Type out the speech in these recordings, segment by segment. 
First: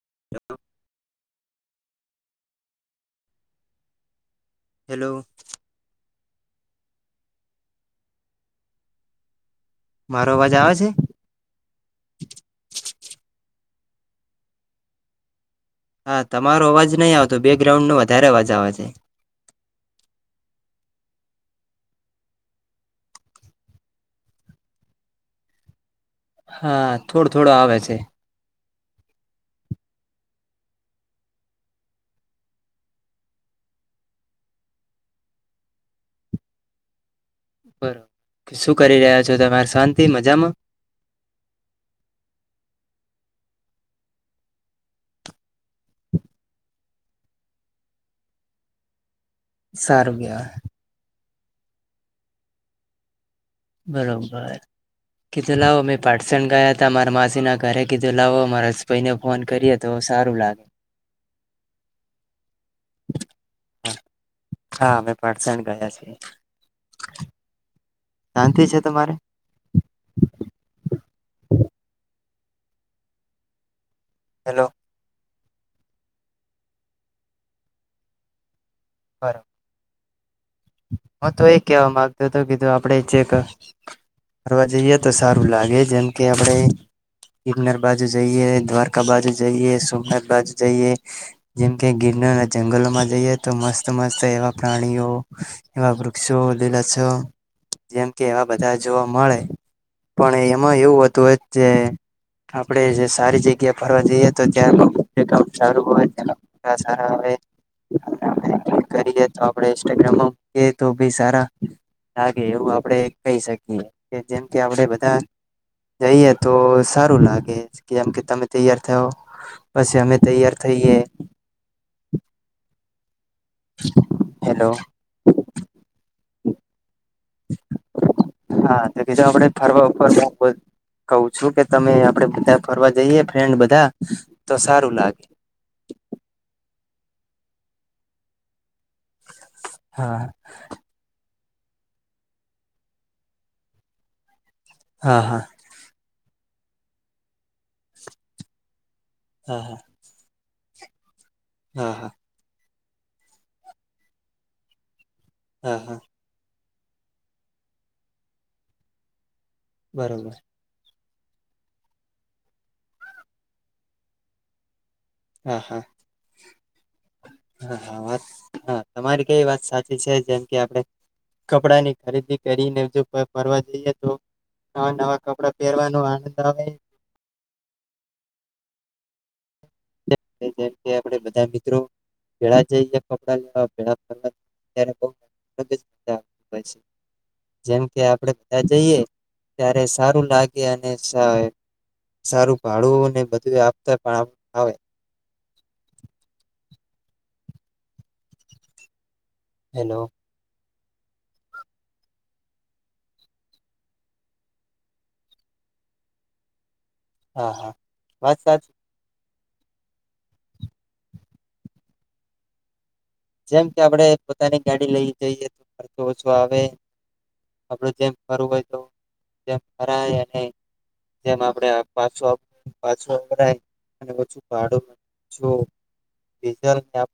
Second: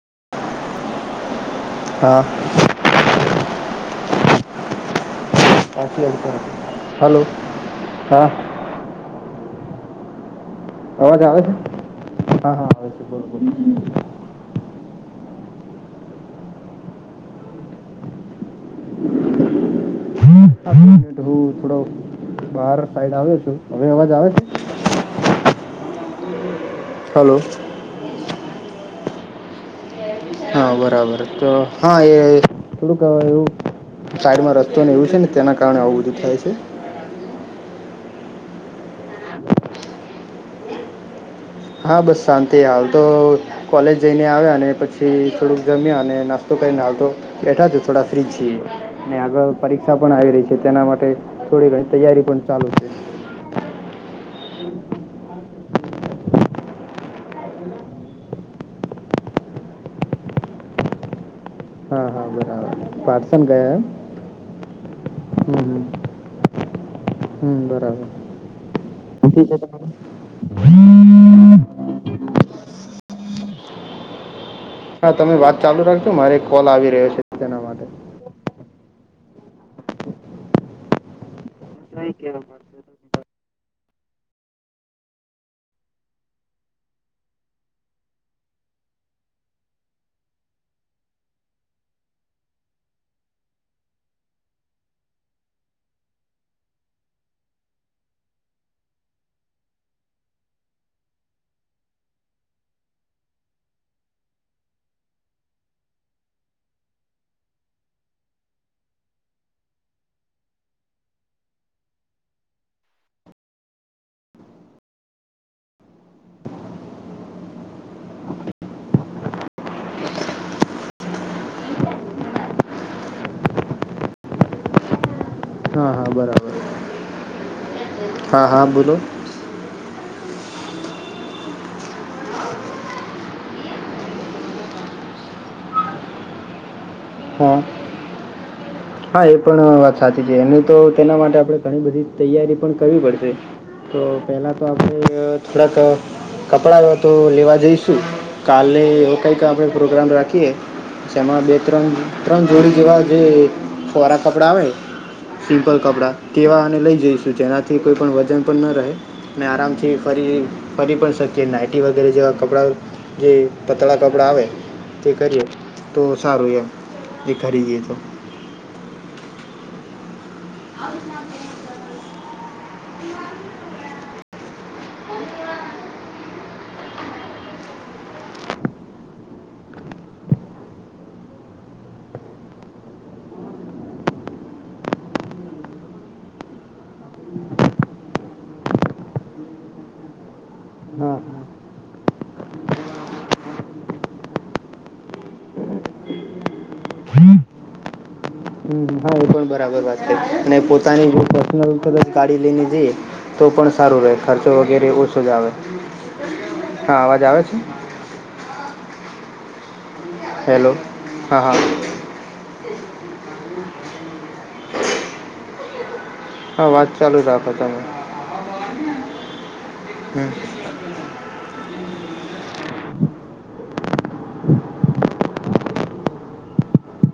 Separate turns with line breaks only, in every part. [unintelligible]
હા
હેલો
સા હેલો હા
મારો અવાજ આવે છે?
અવાજ આવે છે હા હા આવે છે બ
હા તમારો અવાજ નહીં આવતો બે ગ્રાઉન્ડ નો વધારે અવાજ આવે છે
[unintelligible] બાર સાઈડ આવે્યો છું હવે અવાજ આવે છે
હા થોડું
હલો
થોડું આવે છે
હા બરાબર તો હા એ થોડુક અવે એવું સાઈડમાં રસ્તોને એવું છે ને તેના કારણે આવું બધું થાય છે
બરોબર શું કરી રહ્યા છો તમે આજે શાંતિ મજામાં
હા બસ શાંતિ હાલ તો કોલેજ જઈને આવ્યા અને પછી થોડુંક જમ્યા અને નાસ્તો તો બેઠા છ થોડા ફ્રી જ છીએ અને આગળ પરીક્ષા પણ
સારું
આવી રહી
કેવાય
છે તેના માટે થોડી ઘણી તૈયારી પણ ચાલુ છે
બરોબર કે કીધ લાવ મેં પ પાટ્સણ ગયા હતા મારા માસીના ઘરે કીધો લાવો મારા હસબાઈને ફોન કરીએ તો સારું લાગે [inaudible]
હા હા પાટસન
હા અમે પાટસણ
ગયા
છીએ
એ હમ
શાંતિ છે તમારે?
હ [unintelligible]
[unintelligible] હેલો
હા તમે વાત ચાલુ રાખજો મારે એક કોલ આવી રહ્યો છે તેના માટે
બરાબર હ તો એ કેવા
નહીં
મામાંગતો હતો
કહેવા પડે
કીધું આપડે છે ફરવા જઈએ તો સારું લાગે જેમ કે આપણે કિનર બાજુ જઈએ દ્વારકા બાજુ જઈએ સોમનાથ બાજુ જઈએ જેમ કે ગિર અને જંગલોમાં જઈએ તો મસ્ત મસ્ત એવા પ્રાણીઓ એવા વૃક્ષો લીલસો જેમ કે એવા બધા જોવા મળે પણ એમાં એવું હતું હો જે આપણે જે સારી જગ્યા ફરવા જઈએ તો ત્યાં કામ સારું હોય ત સારા આવે [unintelligible] લાગે એવું આપડે કહી શકીએ કે જેમ કે આપડે બધા જઈએ તો સારું લાગે કેમ કે તમે તૈયાર થયો પછી અમે તૈયાર થ થઈએ હેલો
હા હા બરાબર
હા તો કીજ આપણે ફરવા ફરવા કહું છું કે તમે આપડે બધા ફરવા જઈએ ફ્રેન્ડ બધા તો સારું લાગે [unintelligible]
હા હા એ પણ વાત
હા
સાચી છે એની તો તેના માટે આપડે ઘણી બધી તૈયારી પણ કરવી પડશે તો પહેલાં તો
હા
આપણે
હા
થોડાક કપડાં તો લેવા જઈશું કાલે એવો કંઈક
હા
આપણે
હા
પ્રોગ્રામ રાખીએ જેમાં બે ત્રણ
હા હા
ત્રણ જોડી જેવા જે ફોરા કપડાં આવે સિમ્પલ
હા હા
કપડાં તેવાને લઈ જઈશું જેનાથી કોઈ પણ વજન પણ ન રહે મેં આરામથી
બરોબર
ફરી ફરી પણ તો કે નાઇટી વગેરે જેવા કપડાં જે પતળા કપડાં આવે તે કરીએ
હા હા
તો સારું એમ એ
હા
ખરીદીએ તો
હા વાત હા તમારી કેવી વાત સાચી છે જેમ કે આપણે કપડા ની ખરીદી કરીને જો ફરવા જઈએ તો નવા નવા કપડા પહેરવાનો આનંદ આવે [inaudible] જેમ કે આપણે બધા મિત્રો ભેળા જઈએ ત્યાં કપડા લેવા [unintelligible] ત્યારે બહુ બધુ કામ હોય છે જેમ કે આપડે બધા જઈએ ત્યારે સારું લાગે અને સ
હા હમ,
સારું ભાડું ને બધું આપતા પણ આવે
હા એ પણ બરાબર
હેલો
વાત કરી અને પોતાની પર્સનલ તરત ગાડી લઈ લીધી તો પણ સારું રહે ખર્ચો વગેરે ઓછો જ આવે હા અવાજ આવે
હા
છે
હા વાત સાચી
હેલો હા હા
જેમ કે આપણેે પોતાની ગાડી લઈ જઈએ તો ખર્ચો ઓછો આવે
હા વાત ચાલુ રાખો
આપડું
તમે
જેમ કરરવું હોય તો જેમ ખરા અને
હમ
જેમ આપડે આ પાછો પાછો ભરાય અને ઓછું ભાડુંમાં જો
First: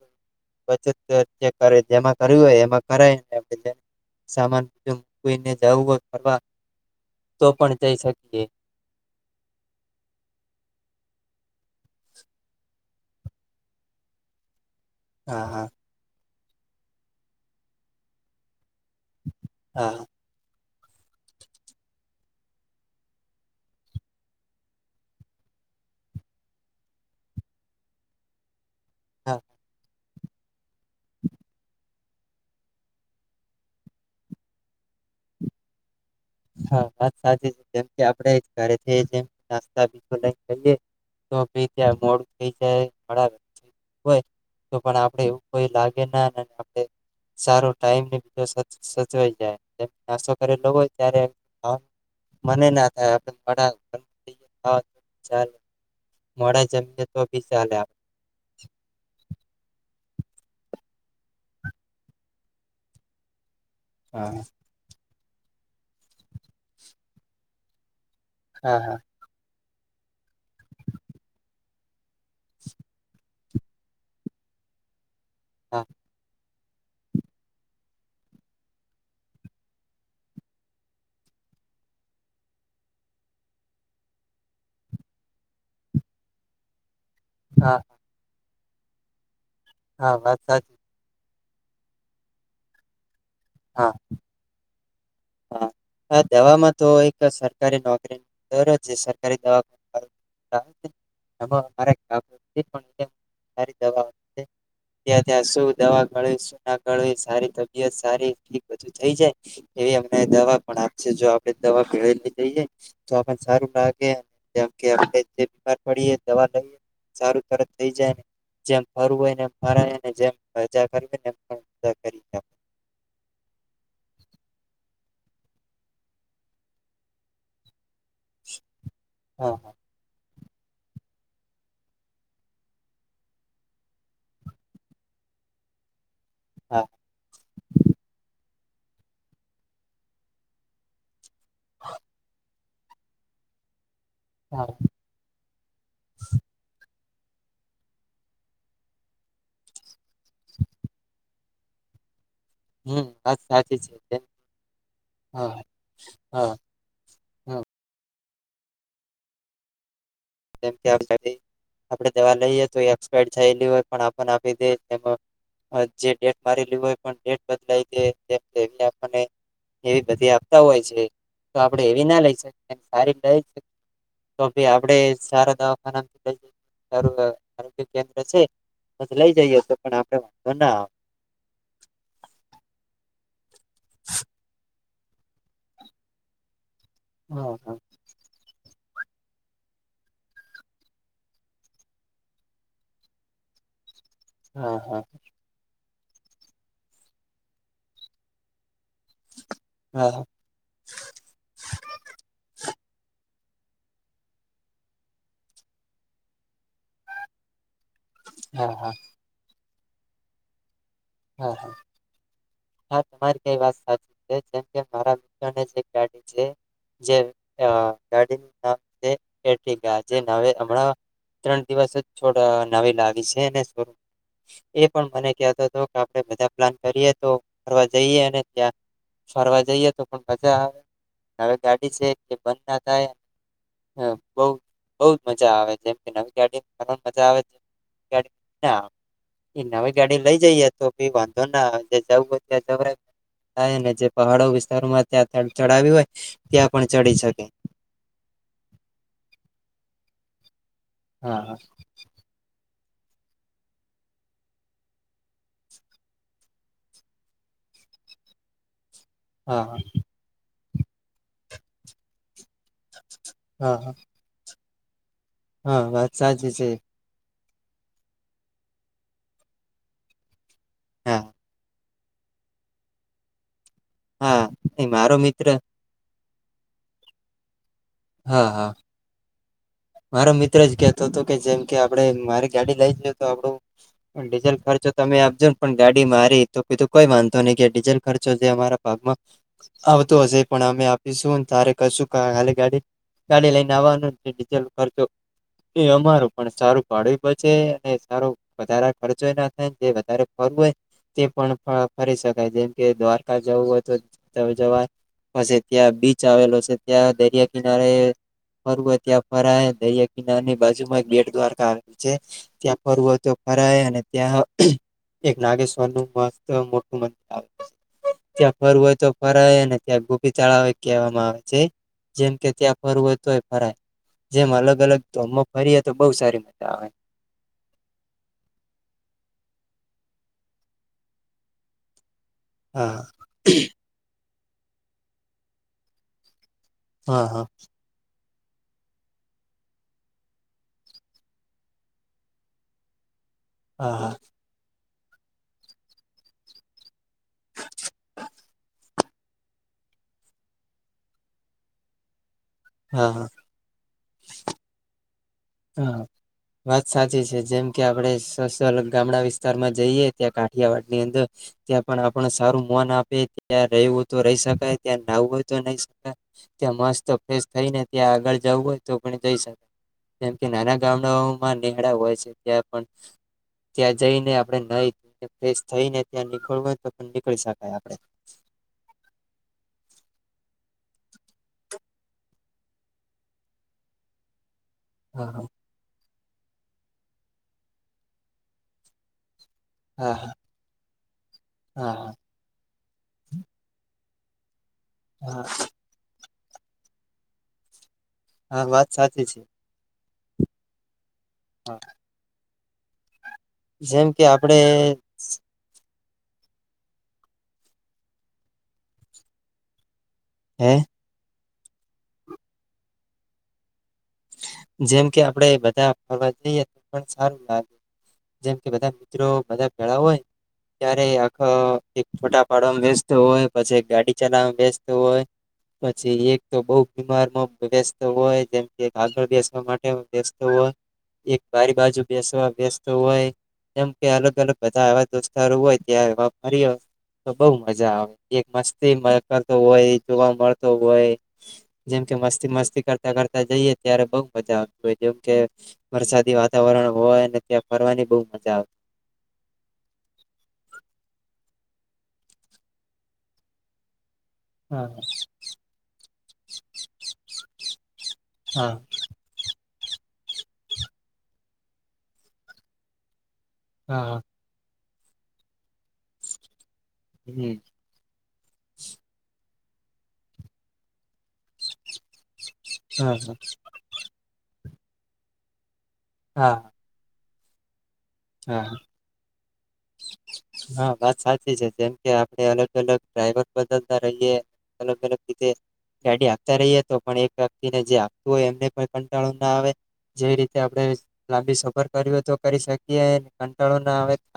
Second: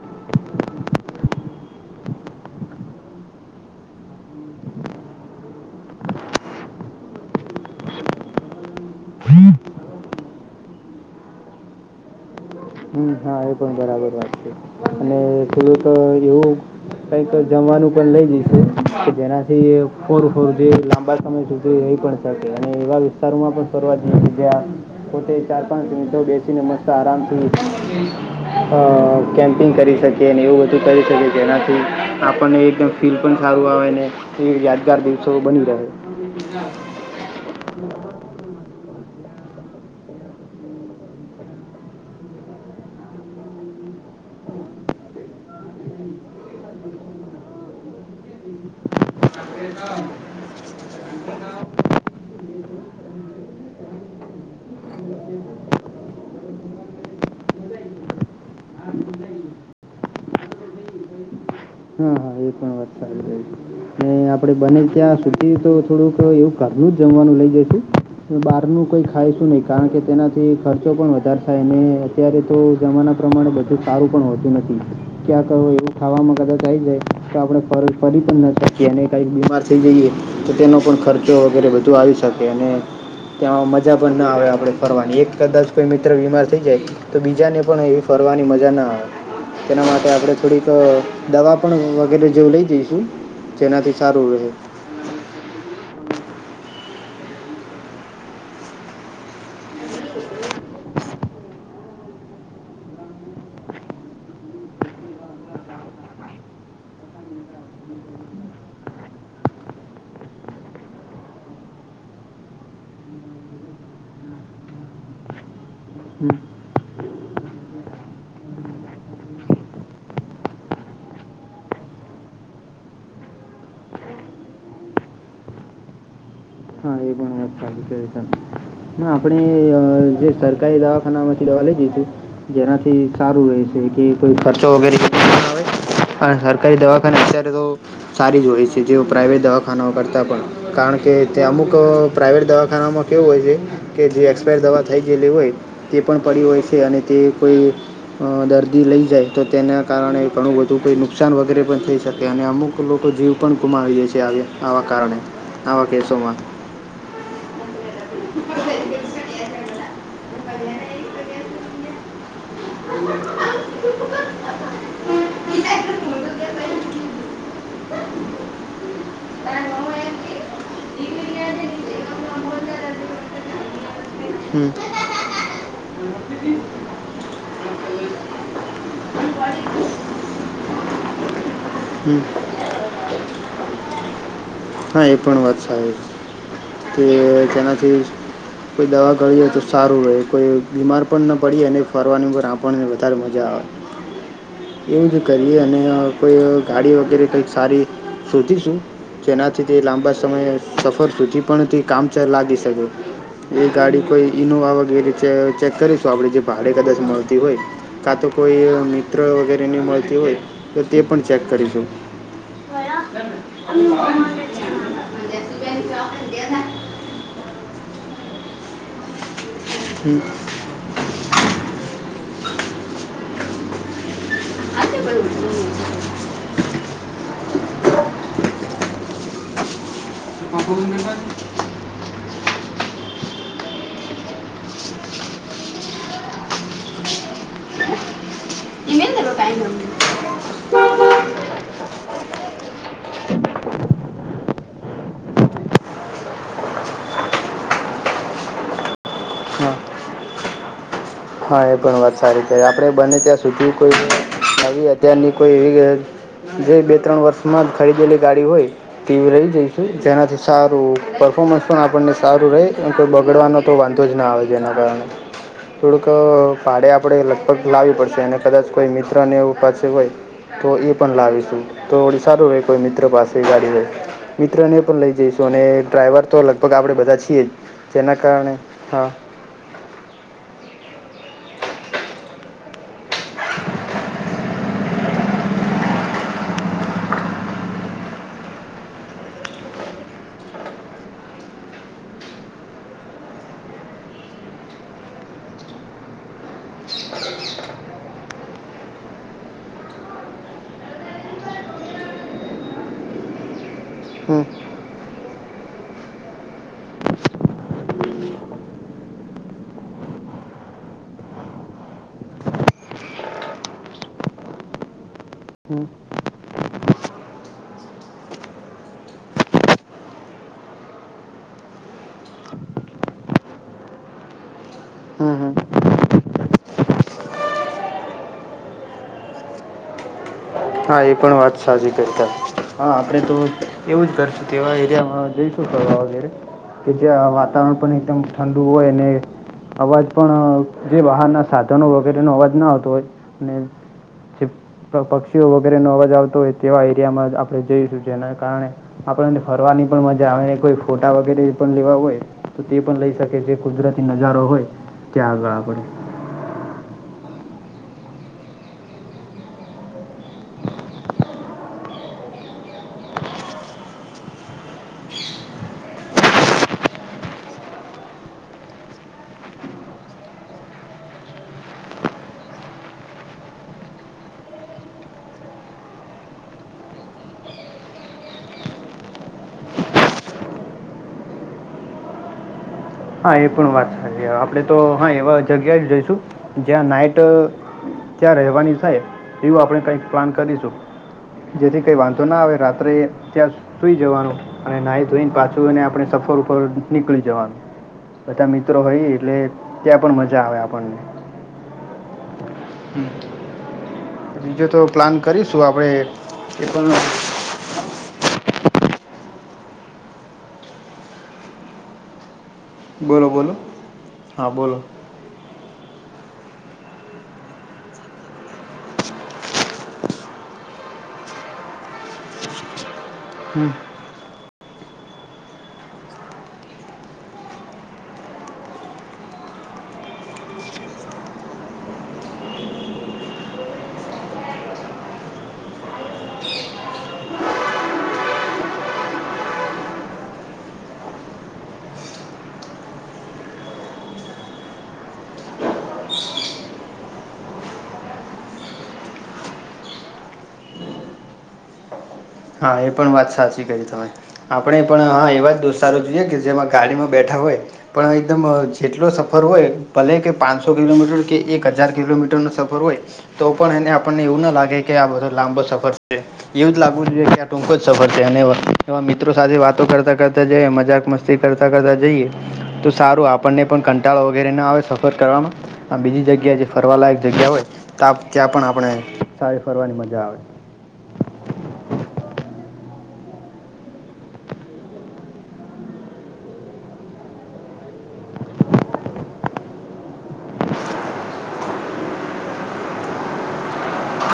[unintelligible] પછે તે તે કરે જેમાં કર્યું હોય એમાં કરાયને સામાન ત કોઈને જાવું હો ફરવા તો પણ જઈ શકીએ
હમ એ પણ બરાબર વાત છે અને
હા હા
થેડુંક એવું કઈક તો જમવાનું પણ લઈ લીધુ કે જેના થી એ
હા
ફોર ફોર તે લાંબા સમય સુધી રહી પણ શકે અને એવા વિસ્તારોમાં પણ ફરવા જ જ જ્યા પોતે ચ ચાર પાંચ મિનિટો બેસીને મસ્ત આરામ થઈ અ
હા
કેમ્પિંગ કરી શકે કેને એવું બધું કરી શકે જેનાથી આપણને એકદમ ફીલ પણ સારું આવે ને યાદગાર દિવ દીવસો બધાય
હા વાત સાચી છે જેમ કે આપડે ઘરે જેમ નાસ્તા બીજો લએ તો ભી ત્યાં મોઠ થઈ જાય અરાર હોય તો પણ આપડે એવું કોઈ લાગે ના આપે સારો ટાઈમ ને બીજો સજવાઈ જાય નાશો કરેલો હોય ત્યારે મન મને ના થાય હા ચાલ મોડાઈ જમીને તો બી ચાલે આવે
હા
હા
આપડે બને ત્યાં સુધી તો થોડુંક એવું ઘલું જ જમવાનું લઇ જઈશું બહાર
હા
નું
હા
કોઈ ખાય શું નહી કારણ કે તેનાથી ખર્ચો પણ વધારે થાય અને અત્યારે તો જમાના પ્રમાણે બધું સારું પણ હોતું નથી ક્યાં કહો
હા
એવું ખાવામાં કદાચ થાય જાય તો આપણે ફર ફરી પણ ના શકીએ અને કાંઈ બીમાર થઈ જઈએ તો તેનો પણ ખર્ચો વગેરે બધું આવી શકે અને ત્યાં મજા પણ ના આવે આપડે ફરવાની એક કદાચ કોઈ મિત્ર બીમાર થઈ જાય તો બીજાને
હા
પણ એવી ફરવાની મજા ના આવે તેના માટે
હા
આપણે
વાત
થોડીક
સાચી
દવા પણ વગેરે જેવું લઈ જઈશું
હા
જેનાથી સારું રહે
હા હ દવામાં તો એક સરકારી નોકરી દરોજ સરકારી દવા [unintelligible] ત્યાં ત્યાં શું દવા ગવી શું ના સારી તબિયત સારી બધ થઈ જાય એવી દવા પણ આપશે જો આપે દવા પળલી જઈએ તો આપને સારું લાગે કેમકે આપીમા પડીએ દવા લઈએ સારું તરત થઈ જાય ને જેમ ફરવું હોયને એમ ફરાયને જેમ રજા કરવી ને એજા કરી [unintelligible]
હા એ પણ આપણે
હા
કઈ દવાખાનામાંથી દવા લઈ જશું જેનાથી સારું રહે છે કે કોઈ ખર્ચો વગેરે આવે હ સરકારી
હા
દવાખાને અત્યારે તો સારી જો હોય છે કે જેઓ પ્રાઇવેટ દવાખાનાઓ કરતાં પણ કારણ કે તે અમુક પ્રાઇવેટ દવાખાનામાં કેવું હોય છે કે જે એક્સપાયર
હા
દવા થઈ ગયેલી હોય તે પણ પડી હોય છે અને તે કોઈ દર્દી લઈ જાય તો તેના કારણે ઘણું બધું કોઈ નુકસાન વગેરે પણ થઈ શકે અને અમુક
હમ
લોકો જીવ
વાત
પણ
સાચી
ગુમાવી દે છે આવા કારણે
હા
આવા કેસોમાં
હા હા
[unintelligible]
જેમ કે આપડે દવા લઈએ એક્સપાયડ થયલી હોય પણ આપ આપી દે જે ડેટ મારેલી હોયેટ લઈ એ બધી આપતા હોય છે તો આપડે એવી ના લઈ શકીએ સારી લ તો ભી
હમ
આપડે રોગ્ય કેન્દ્ર છે હ લઈ જઈએ તો પણ આપડ વાંધો ના
હમ હા એ પણ વાત સારી છે કે
આવે
તેનાથી કોઈ દવા ગળ હોય તો સારું રહે કોઈ બીમાર પણ ન પડી અને ફરવાની ઉપર આપણને વધારે મજા આવે
હા હા
એવું જ કરીએ અને કોઈ ગાડી વગેરે કઈક સારી શોધીશું જેનાથી તે
હા
લાંબા
હા
સમયે સફર થથી પણ તે કામચ લાગી શકે એ ગાડી કોઈ ઈનોવા વગેરે છે ચેક કરીશું આપણેે જે ભાડે કદાચ મળતી હોય કા તો
હા હા
કોઈ
હા
મિત્ર વગેરે ની મળતી હોય તે પણ ચેક
હા હા
કરીશું
રા મિત્રડી છે જે ગાડીમ છે એઠીકજે
હમ.
હવે હમણાં ત્રણ દિવસ જ છોડ નવી લાવી છે એ પણ મને કતો હતો આપડે બધા પ્લાન કરીએ તો ફરવા જઈએ અને ત્યાં ફરવા જઈએ ા હવે ગાડી છે કે બંધ થ બ બ જ મજા આવે જેમ કે નવી ગ ફ મજા આવે ના એ નવી ગાડી લઈ જઈ હતી બી વાંધો ના જે જવું હોય ત્યાં જ થાય ને જે પહાડો વિસ્તારોમાં ત્યાં ચડાવી હોય ત્યાં પણ ચડી શકે [unintelligible]
હમ હા એ પણ વાત સારી છે આપણે બને ત્યાં સુચવું કોઈ હ અત્યારની કોઈ એવી જે બે ત્રણ વર્ષમાં જ ખરીદેલી ગાડી હોય ટીવી રહી
હા
જઈશું જેનાથી સારું પરફોર્મન્સ પણ આપણને સારું રહે તો બગડવાનો તો
હા હા
વાંધો જ ના આવે જેના કારણે
હા
થોડુંક
વાત સાચી છે
ભાડે આપણે લગભગ લાવવી પડશે અને કદાચ કોઈ મિત્રને એવું પાસે હોય તો એ પણ
હા
લાવીશું તો ઓડ સારું ર કોઈ મિત્ર પાસે ગાડી હોય
હા
મિત્ર ને
એ
પણ લઈ
મારો
જઈશું
મિત્ર
અને ડ્રાઈવર તો લગભગ આપણેે બધા છીએ જ જેના કારણે હા
મારો મિત્ર જ કેતો હતો કે જેમ કે આપડ મારી ગાડી લઈ જએ તો આપડું ડીઝલ ખર્ચ જો તમે આપજો ને પણ ગાડી મારી તો પીધું કોઈ માનંધતો નહી કે ડીઝલ ખર્ચો જે અમારા ભાગમાં આવતું હશે પણ અમે આપીશું તારે કશું ખાલી ગાડી ગાડી લઈને આવવા નું [unintelligible] ખર્ચો એ અમારું પણ સારું ભાડું બચે અને સારો વધારે ખર્ચો ના થાય વધારે ખ [inaudible] તે પણ ફરી શકાય જેમ કે દ્વારકા જવું હોય તો
હમ
જવાય પસી ત્યાં બીચ આવેલો છે ત્યાં દરિયા કિનારે ફરવુ ત્યાં ફરાય દરિયા કિનારાની બાજુ માં [unintelligible] ગેટ દ્વારકા આવેલ છે ત્યાં ફરવુ હોય તો ફરાય અને ત્યાં એક
હમ
નાગેશ્વર નું મસ્ત મોટું મંદિર આવે ત્યાં ફરવું હોય તો ફરવે ને ત્યાં ગોપી ચાળ કહેવામાં આવે છે જેમ કે ત્યાં ફરવું હોય તોય ફરાય જેમ અલગ અલગ
હમ હમ
[unintelligible] બો સારી મજા આવે [inaudible]
હા એ પણ વાત સાચી [unintelligible] હા આપડે તો એવું જ કરશું તેવા એરિયામાં જઈશું કરવા વગેરે કે
હા
જ્યાં
હા
વાતાવરણ પણ એકદમ ઠંડુ હોય ને અવાજ પણ જે બહારના સાધનો વગેરેનો અવાજ ન આવતો હોય ને
હા હા
જે પક્ષ પક્ષીઓ વગેરે નો અવાજ આવતો હોય તેવા એરિયામાં આપણે જઈશું એના કારણે આપણને ફરવાની પણ મજા આવીને કોઈ ફોટા વગેરે પણ લેવા હોય તો તે પણ
હા
લઈ
હા
શકે છે કુદરતી નજારો હોય ત્યાં આગળ આપણે
હા વાત સાચી છે જેમ કે આપણે [unintelligible] ગામડા વિસ્તારમાં જઈએ ત્યાં કાઠિયાવાડ ની અંદર ત્યાં પણ આપણુ સારું આપે ત્યા રેવુ હોય તો રઈ સકાય ત્યા નાવુ હોય તો નહીક ત્યા મસ્ત ફેશ થઈ ત્યાં આગળ જવું હોય તો પણ જઈ શ જેમ કે નાના ગામડાઓમાં નેહળા હોય છે ત્યાં પણ ત્યાં જઈને આપણે નાઈ ફેશ થઈને ત્યાં નીકળવુ હોય તો પણ નીકળી શકાય આપણે [inaudible]
હા એ પણ વાત સાચી આપણેે તો હા એવા જગ્યા જ જઈશું જ્યાં નાઈટ ત્યાં રહેવાની થાય એવું આપણે કઈક
હા
પ્લાન કરીશું જેથી કઈ
હા
વાંધો ના આવે રાત્રે ત્યાં સુઈ જવાનું અને નાઈ ધોઈને
હા
પાછું એને આપણે સફર ઉપર નીકળી જવાનું બધા
હા
મિત્રો
વાત
હોય
સાચી
એટલે
છે
ત્યાં પણ મજા આવે આપણને
હા જેમ કે આપડે
બીજો તો પ્લાન કરીશું આપડે તે પણ
હે
બોલો બોલો હા બોલો
જેમ કે આપડે બધા ફરવા જઈએ તો પણ સારું લાગે જેમ કે બધા મિત્રો બધા [unintelligible] હોય ત્યારે [unintelligible] એક ફોટા પાડવા મા વ્યસ્થ તો હોય
હમ
પછી એક ગાડી ચલાવવા વ્યસ્થ હોય પછી એક તો બો બીમારમાં વ્યસ્ત હોય જેમ એક આગળ બેસવા માટે બેસતો હોય એક બારી બાજુ બેસવા વ્યસ્થ હોય કેમ કે અલગ અલગ બધા એવા દોસ્તારો હોય ત્યાં એવા [unintelligible] તો બોઉ મજા આવે એક મસ્તી કરતો હોય જોવા મળતો હોય જેમ કે મસ્તી મસ્તી કરતા કર તા જઈએ ત્યારે બોઉ મજા આવતી હોય જેમ કે વરસાદી વાતાવરણ હોયને ત્યાં ફરવાની બો [unintelligible]
હા એ પણ વાત સાચી કહીં તમે આપણે પણ હા એવા જ દોસ્તારો જોઈએ કે જેમાં ગાડીમાં બેઠા હોય પણ એકદમ
હા
જેટલો સફર હોય ભલે કે પાંચસો કિલોમીટર કે એક હજાર કિલોમીટરનો સફર હોય તો પણ એને
હા
આપણને એવું ના લાગે કે આ બધો લાંબો સફર છે એવું જ લાગવું જોઈએ કે
હમ
ટૂંકો સફર છે અને એવા મિત્રો સાથે વાતો કરતા કરતા જઈએ મજાક મસ્તી કરતા કરતા જઈએ તો
હા
સારું આપણને પણ કંટાળો વગેરે ના આવે સફર કરવામાં આ બીજી
હા
જગ્યાએ જે ફરવા લાગ જગ્યા હોય ત ત્યાં પણ
હા
આપણે સારી ફરવાની મજા આવે
હા વાત સાચી છે જેમ કે આપ અને અલગ અલગ ડ્રાઈવર બદલતા રહીએ અલગ અલગ રીતે ગાડી આપતા રહી તો પણ એક વ્યક્તિને જે આપતું હોય એમને પણ કંટાળો ના આવે જે રીતે આપડે લાંબી સફર કરી હો તો કરી શકીએ કંટાળો ના આવે